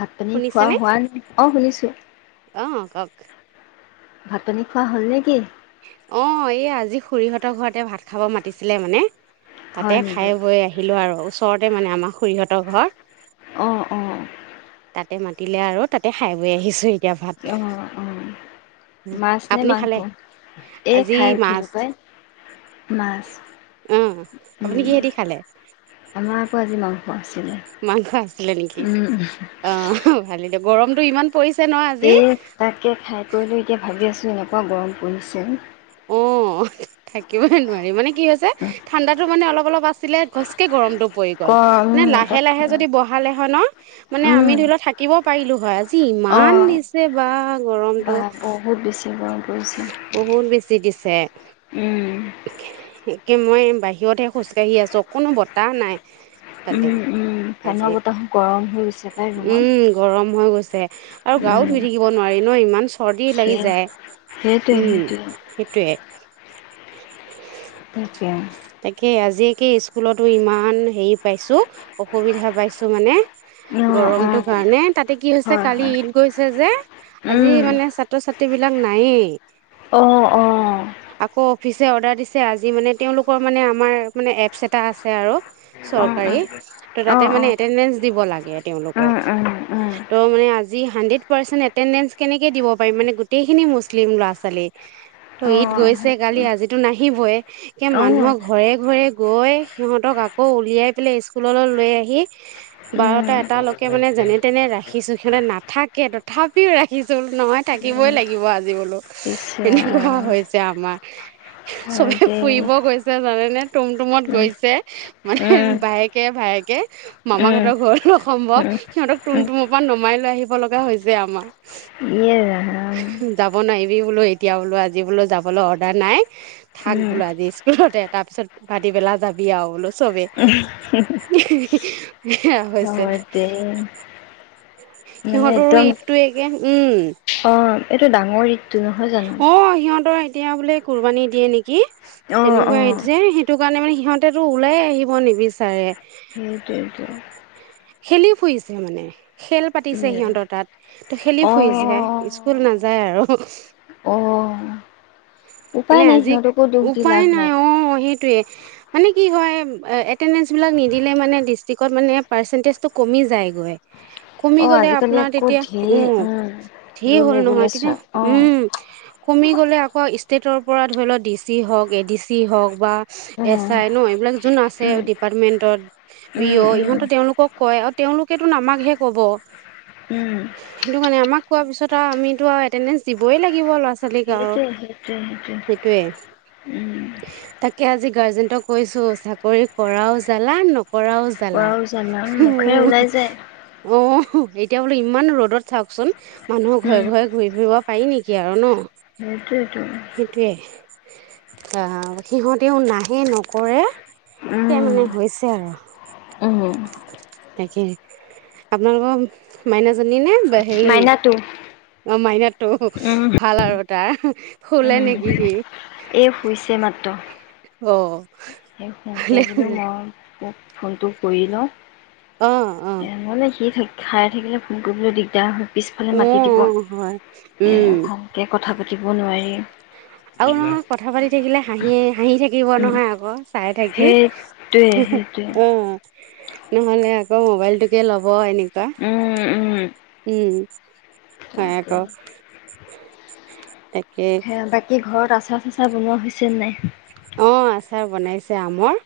ভাত-পানী খোৱা শুনিছেনে? হোৱা, আও শুনিছোঁ। অ' কওক। ভাত-পানী খোৱা হ'ল নে কি? অ', এইয়া আজি খুৰীহঁতৰ ঘৰতে ভাত খাব মাতিছিলে মানে। হয় তাতেই নেকি খাই-বৈ আহিলোঁ আৰু। ওচৰতে মানে আমাৰ খুইহঁতৰ ঘৰ। অঁ অঁ। তাতে মাতিলে আৰু তাতে খাই বৈ আহিছোঁ এতিয়া ভাত। অ' অ', মাছ নে আপুনি মাংস? খালে? এই আজি খাই উঠিলো মাছ। পাই মাছ উম। আপুনি কিহে দি খালে। পুৱা আজি মা। মাংস আছিলে নেকি অ ভালি। গৰমটো ইমান! পৰিছে ন' আজি। এ তাকে খাই কৰিলেো এতিয়া ভাবি আছো। এনেকুৱা গৰম পৰিছে। অ থাকিবইে নোৱাৰি মানে। কি হৈছে, ঠাণ্ডাটো মানে অলপ অলপ আছিলে গছকে গৰম [inaudible] পৰি গল গৰম মানে লাহে তাত লাহে যদি বহালে হয় ন মানে আমি উম ধৰি লও থাকিব পাৰিলো হয় আজি অ ইমান দিছে বা বা গৰমটো। বহুত বেছি গৰম পৰিছে বহন বেছি দিছে। উম [unintelligible] মই বাহিৰতহে খোজকাঢ়ি আছো অকোনো বতাহ নাই। তাতে উম উম ফেনৰ আজি বতাহো গৰম হৈ গৈছে পাই ৰুমত উম গৰম হৈ গৈছে আৰু গাও উম ধুই থাকিব নোৱা ন ইমান। চৰ্দিও লাগি সেয়া যায়, সেইটোৱে উম, সেইটোৱে। সেইটোৱে। তাকে। [inaudible] তাকে আজিকে স্কুলতো ইমান হেৰি পাইছো অসুবিধা পাইছো মানে। অ', গৰমটো অ', কাৰণে তাতে কি হৈছে হয়, কালি হয়, ঈদ গৈছে যে আজি উম, মানে ছাত্ৰ ছাত্ৰী। সেইবোৰ নাই। অ' অ'। আকৌ অফিচ অৰ্ডাৰ দিছে আজি মানে তেওঁলোক। আমাৰ মে এপচ এটা আছে আৰু অ', চৰকাৰী ত অ', তাতে অ', মানে অ', এটেনডেঞ্চ দিব লাগে তেওঁলোকক উম, উম, উম, ত মানে আজি হাড্ৰেড পাৰ্চন এটেডে কেনেকে দিব পাৰিম মানে গোটেইখিনি মুছলিম ল'ৰা ছোৱালী ত ঈদ অ', গৈছে কালি সেইটোৱে। আজো নাহিবই। অ', উম, মানুহক ঘৰে ঘৰে গৈ সিহঁতক আকৌ উলিয়াই পেলে স্কুললৈ লৈ আহি, উম, বাৰটা এটালৈকে বুলে মানে যেনে তেনে ৰাখিছো। সিহঁতে নাথাকে, তথাপিও ৰাখিছো। নহয় থাকিবই লাগিব আজি বোলো। পিছে এনেকুৱা হৈছে আমাৰ। হয় চবে দেই, ফুৰিব জানেনে, তুম তুমত উম, গৈছে। মানে উম, বায়েকে ভায়েক কে। মামাহতৰ উম, ঘৰ অসম্ভৱ। উম, সিহঁতক তুম উম, তুমৰ পৰা নমাই লৈ আহিব লগা হৈছে আমাৰ। ইয়ে ৰাম, যাব নোৱাৰিবি বোলো, এতিয়া বোলো, আজি বোলো যাবলৈ অৰ্ডাৰ নাই। থাক উম। বোলো আজি। সুলতে তাৰপিছত পতিবেলা যাবি আৰু বোলো চবেই সেয়া হৈছে হয়তে [unintelligible] সিহঁতৰো ঈদতটো একেই উম।। অ', এইটো ডাঙৰেই। অ', সিহঁতৰ এতিয়া বোলে কুৰবানী দিয়ে নেকি? অ', অ', তেনেকুৱা ঈদ যে, সেই সেইটো কাৰণে মানে সিহঁতেটো ওলাই আহিব নিবিচাৰে। সেইটোৱেইটো। খেলি ফুৰিছে মানে। খেল পাতিছে ইয়ে ৰাম। সিহঁতৰ তাত। ত' খেলি অ', ফুৰিছে। স্কুল নাজ যায় আৰু অ', উপায় মানে নাই আজি। সিহঁতকো দুখ দি উপায় লাভ নাই। অ', সেইটোৱে। মানে কি হয় এটেনডেঞ্চবলাক নিদিলে মানে ডিষ্ট্ৰিকত মানে পাৰ্চন্টেজটো কমি যায়গৈ কমি অ', গ'লে আজিকালি আপোনাৰ আকৌ তেতিয়া ঢেৰ উম ধিৰ ৰুল হ'ল নহয় তেতিয়া ৰেগুলেশ্যন অ', উম কমি গ'লে ইষ্টেটৰ পৰা ধৰি লওক ডি চি হওক, এ ডি চি হওক বা এছ উম, আই নো, এইবিলাক জোন আছে উম, ডিপাৰ্টমেণ্টত, বি উম, অ' উম, ইহঁতো তেওঁলোকক কয়। তেওঁলোকেতো আমাকহে ক'ব। উম, সেইটো কাৰণে আমাক কোৱাৰ পিছত আৰু আমিতো আৰু এটেণ্ডেঞ্চ দিবই লাগিব লাষ্ট চালিকা আৰু স সেইটোৱ সেইটোৱ উম তাকে আজি গাৰ্জেনটক কৈছো চাকৰি কৰাও জালা নকৰা কৰাও জালা। পৰাও জানা উ, মুখেৰে ওলাই যায় অ'। এতিয়া বোলো ইমান ৰ'দত চাওকচোন মানুহৰ ঘৰে উম, ঘৰে ঘূৰি ফূৰিব। পাৰি নেকি আৰু ন সেইটোৱেটো। সেইটোৱে আহ সিহঁতেও নাহে নকৰে সেয়া উম। মানে হৈছে উম, আৰু তাকে আপোনালোকৰ মাইনাাজী নে সেই। মাইনাটো মোৰ মাইনাটো, উম, ভাল আৰু। আহা শুলে নেকি সি এ শুইছে মাত্ৰ অ সি শুতে বোলো মই উক ফোনটো কৰি লওঁ অ অ এ মানে সি থাক খাই থাকিলে ফোন কৰিবলৈ দিগদাৰ হয় পিছফালে উ মাতি দিব হয় এ উম ভালকে কথা পাতিব নোৱাৰি আৰু নহয় কথা পাতি থাকিলে হাঁহিয়ে হাঁহি থাকিব উম নহয় আকৌ চাই থাকি সেইটোৱে সেইটোৱে উ নহলে আক মোবাইলটোকে ল'ব এনেক উম উম হয় আক তাকে হে বাকী ঘৰত আছা চাত বনোৱা হৈছে নে নাই অ আচাৰ বনাইছে আমৰ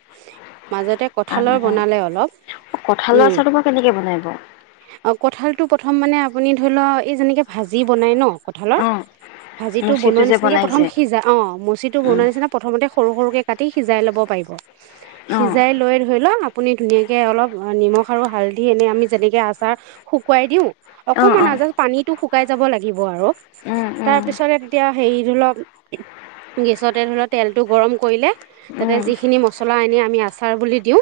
মাজতে কঁঠালৰ বনালে অলপ [unintelligible] কঠালৰ উম আচা তো বাও কেনেকে বনাই [inaudible] অ কঁঠালটো পথম মানে আপুনি ধৰি ল এই যেনেকে ভাজি বনাই ন কঁঠালৰ অ ভাজি টো মুচিটো বনোৱা যে নিচিনাকে বনাই প্ৰথম যে সিজা অ মচিটো উম বনোৱা নিচিনা প্ৰথমতে ৰু সৰুকে কাটি সিজাই ল'ব পাৰিব অ সিজাই লৈ ধৈল আপুনি ধুনিয়াকে অলপ নিমখ আৰু হালধি এনে আমি যেনেকৈ আচ চাৰ শুকুৱাই দিওঁ অ অকমান অ আ জাষ্ট পানীতটো শুকাই যাব লাগিব আৰু উম তাৰ উম পিছতে তেতিয়া হেই ধৰিলক গেছতে ধৰি ল তেলটো গৰম কৰিলে তাতে উম যিখিনি মছলা আনি আমি আচাৰ বুলি দিওঁ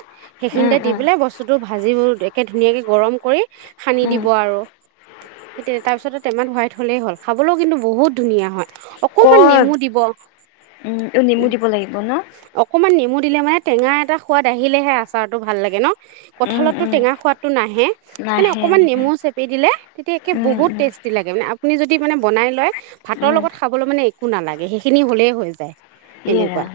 উম সেইখিনিতে দি উম পেলাই বস্তুটো ভাজি একে ধুনীয়াকে গৰম কৰি সানি উম দিব আৰু তেই তাৰ পিছতে টেমাত হোৱাইট হলেই হ'ল খাবলৈও কিন্তু বহুত ধুনীয়া হয় অকমান নেমু দিব উ নিমু দিব লাগিব ন অকমান নেমু দিলে মানে টেঙা এটা সোৱাদ আহিলেহে আচাৰতটো ভাল লাগে ন উম কঁঠালতটো উম টেঙা সোৱাদটো নাহে মানে নাহে অকণমান নাহে নেমু চেপি দিলে তেতিয়া একে উম বহুত উম টেষ্টি লাগে মানে আপ আপুনি যদি মানে বনাই লয় ভাতৰ উম, লগত খাবলৈ মানে একো নালাগে সেইখিনি হ'লেই হৈ যায় ইৰা এনেকুৱা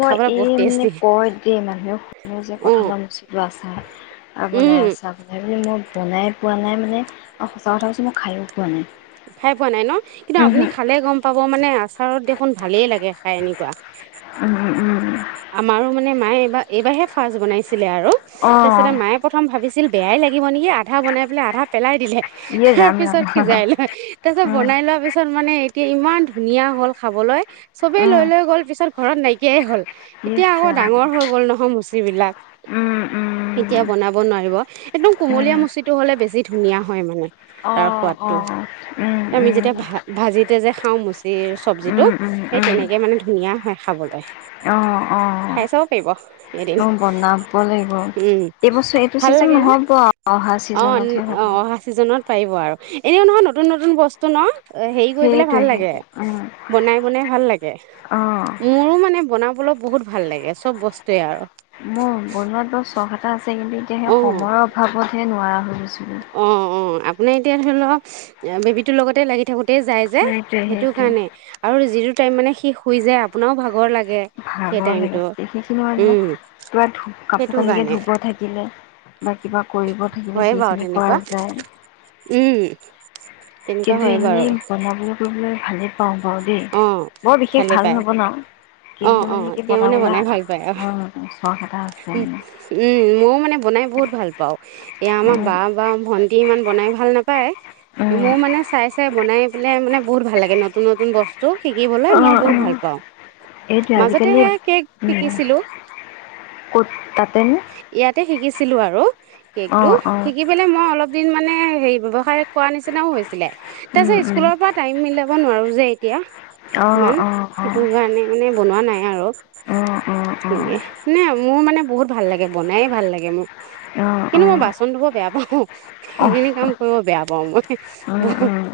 মই খাবলৈ এই বহুত মানে টেষ্টি কয় দে মানুহে শুন যে অঁ কঠাল মুচিটো আচা বনাই আছা বনাই বুলি মই বনাই পোৱা নাই মানে আৰু সঁচা কথা কয়চু মই খায়ো পোৱা নাই খাই পোৱা নাই ন কিন্তু আপুনি উমহু, খালে গম পাব মানে আছ [unintelligible] দেখোন ভালেই লাগে খাই এনকুৱা উহ উ আমাৰো মানে মায়ে এইবাৰ এইবাৰহে ফাৰ্জ বনাইছে। [unintelligible] আৰু তাৰপিছতে অ', মায়ে প্ৰথম ভাবিছিল বেয়াই লাগিব নেকি আধা বনাই পেলাই আধা পেলাই দিলে। ইয়ে তাৰ ৰাম ৰাম। পিছত সিজাই লয়, তাৰ পিছত উম, বনাই লোৱা পিছত মানে ইমান ধুনীয়া হ'ল খাবলৈ, চবেই উম, লৈ লৈ গ'ল পিছত ঘৰত নাইকিয়াই হ'ল। এতিয়া ইচ আকৌ ৰাম। ডাঙৰ হৈ গ'ল নহয় মুচি। যিবিলাক উম, এতিয়া উম। বনাব নোৱাৰিব, একদম কুমলীয়া উম মুচিটো হলে বেছি ধুনীয়া হয় মানে, তাৰ অ', সোৱাদটো, অ', উম, আমি উম। যেতিয়া ভা ভাজিতে যে খাওঁ মুচি চব্জিটো উম, উম, সেই উম। তেনেকে মানে ধুনীয়া হয় খাবলৈ। অ', অ', খাই চাব পাৰিব। এদিন অ বনাব লাগিব। উম এইবছৰ এইটো ভাল লাগে চিজনত ন নহ'ব অহা অ চিজনতহে অ হব। অহা চিজনত পাৰিব আৰু এনেও নহয় নতুন নতুন বস্তু ন? অ হেৰি কৰি পেলাই সেইটোৱে ভাল লাগে, সেইটোৱে উম বনাই বনাই ভাল লাগে। অ' মোৰো মানে [inaudible] বোলো বহুত ভাল লাগে চব বস্তুয়ে আৰু বনোৱাটো ছখ এটা। কিন্তু এতিয়া সেই অ সময়ৰ অভাৱতহে নোৱাৰা [inaudible] অ', অ', আপোনি এতিয়া ধৰি লওক বেবীটোৰ লগতে লাগি থাকো যাই যে, সেইটোৱে সেইটো সেইটোৱে কাৰণে আৰু যিটো টাইম মানে সি শুই যায় আপোনাৰও ভাগৰ লাগে। সেই ভাগৰ টাইমটো লাগে, সেইখিনি মানে উম ত কাপোৰ সেইটো কানিকে কাৰণে ধুব থাকিলে বা কিবা কৰিব থাকিলে হয়ে বাৰু সেইখিনি কৰা তেনেকুৱা যায়। উম তেনেকুৱা কিন্তু হয় এনে বাৰু বনাবলৈ কলে [inaudible] অ', ভালেই পায়। নবনাওঁ কিন্তু অ', মানে অ', কি তেওঁ মানে বনাবলৈ বনাই ভাল পায়, অ' চখ এটা আছে উম মানে মইও মানে বনাই বহুত ভাল পাওঁ। এয়া আমাৰ উম বা বা ভণ ই ইমান বনাই ভাল নাপায়। উম মোৰ মানে চাই চাই বনাই পেলাই মানে বহুত ভাল লাগে। নতুন নতুন বস্তু বস্তু শিকিবলৈ মই বহুত ভাল পাওঁ। এইটো মাজতে আজিকালি উঁ, সেয়া কেক শিকিছিলো ক'ত তাতে নে? [inaudible] আৰু কেকটো শিকি পেলেই মই অলপ মানে হেৰি ব্যৱসায় কৰা নিচিনাও হৈছিলে। উম তাৰপিছত উম স্কুলৰ পৰা টাইম মিলাব নোৱাৰো যে। এতিয়া অঁ ইমান অঁ অঁ সেইটো কাৰণে মানে বনোৱা নাই আৰু, অঁ অঁ অঁ তেনেকে মানে মোৰ মানে বহুত ভাল লাগে বনাই ভাল লাগে মোৰ। অঁ কিন্তু মই বাচন ধুব বেয়া পাওঁ অঁ অঁ সেইখিনি কাম কৰিব বেয়া পাও মই উম বহুত উম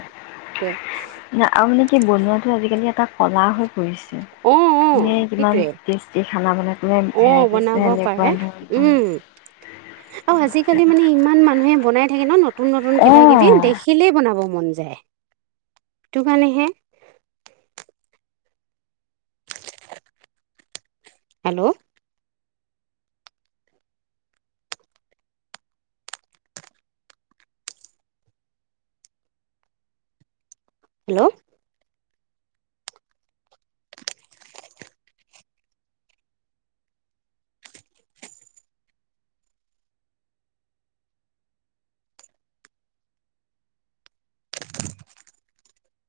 আৰু মানে কি বনোৱাটো আজিকালি এটা কলা কৰিছে। অঁ অঁ এনেই কিমান সেইটোৱে টেষ্টি খানা বনাই তোনে অঁ ভেৰাইটিছে বনাব সেনেকুৱা ধৰণৰ অ আজিকালি মানে ইমান মানুহে বনাই থাকে ন ন নতুন নতুন কিবা কিবি অঁ দেখিলেই বনাব মন যায় সেইটো কাৰণেহে হেল্ল' হেল্ল'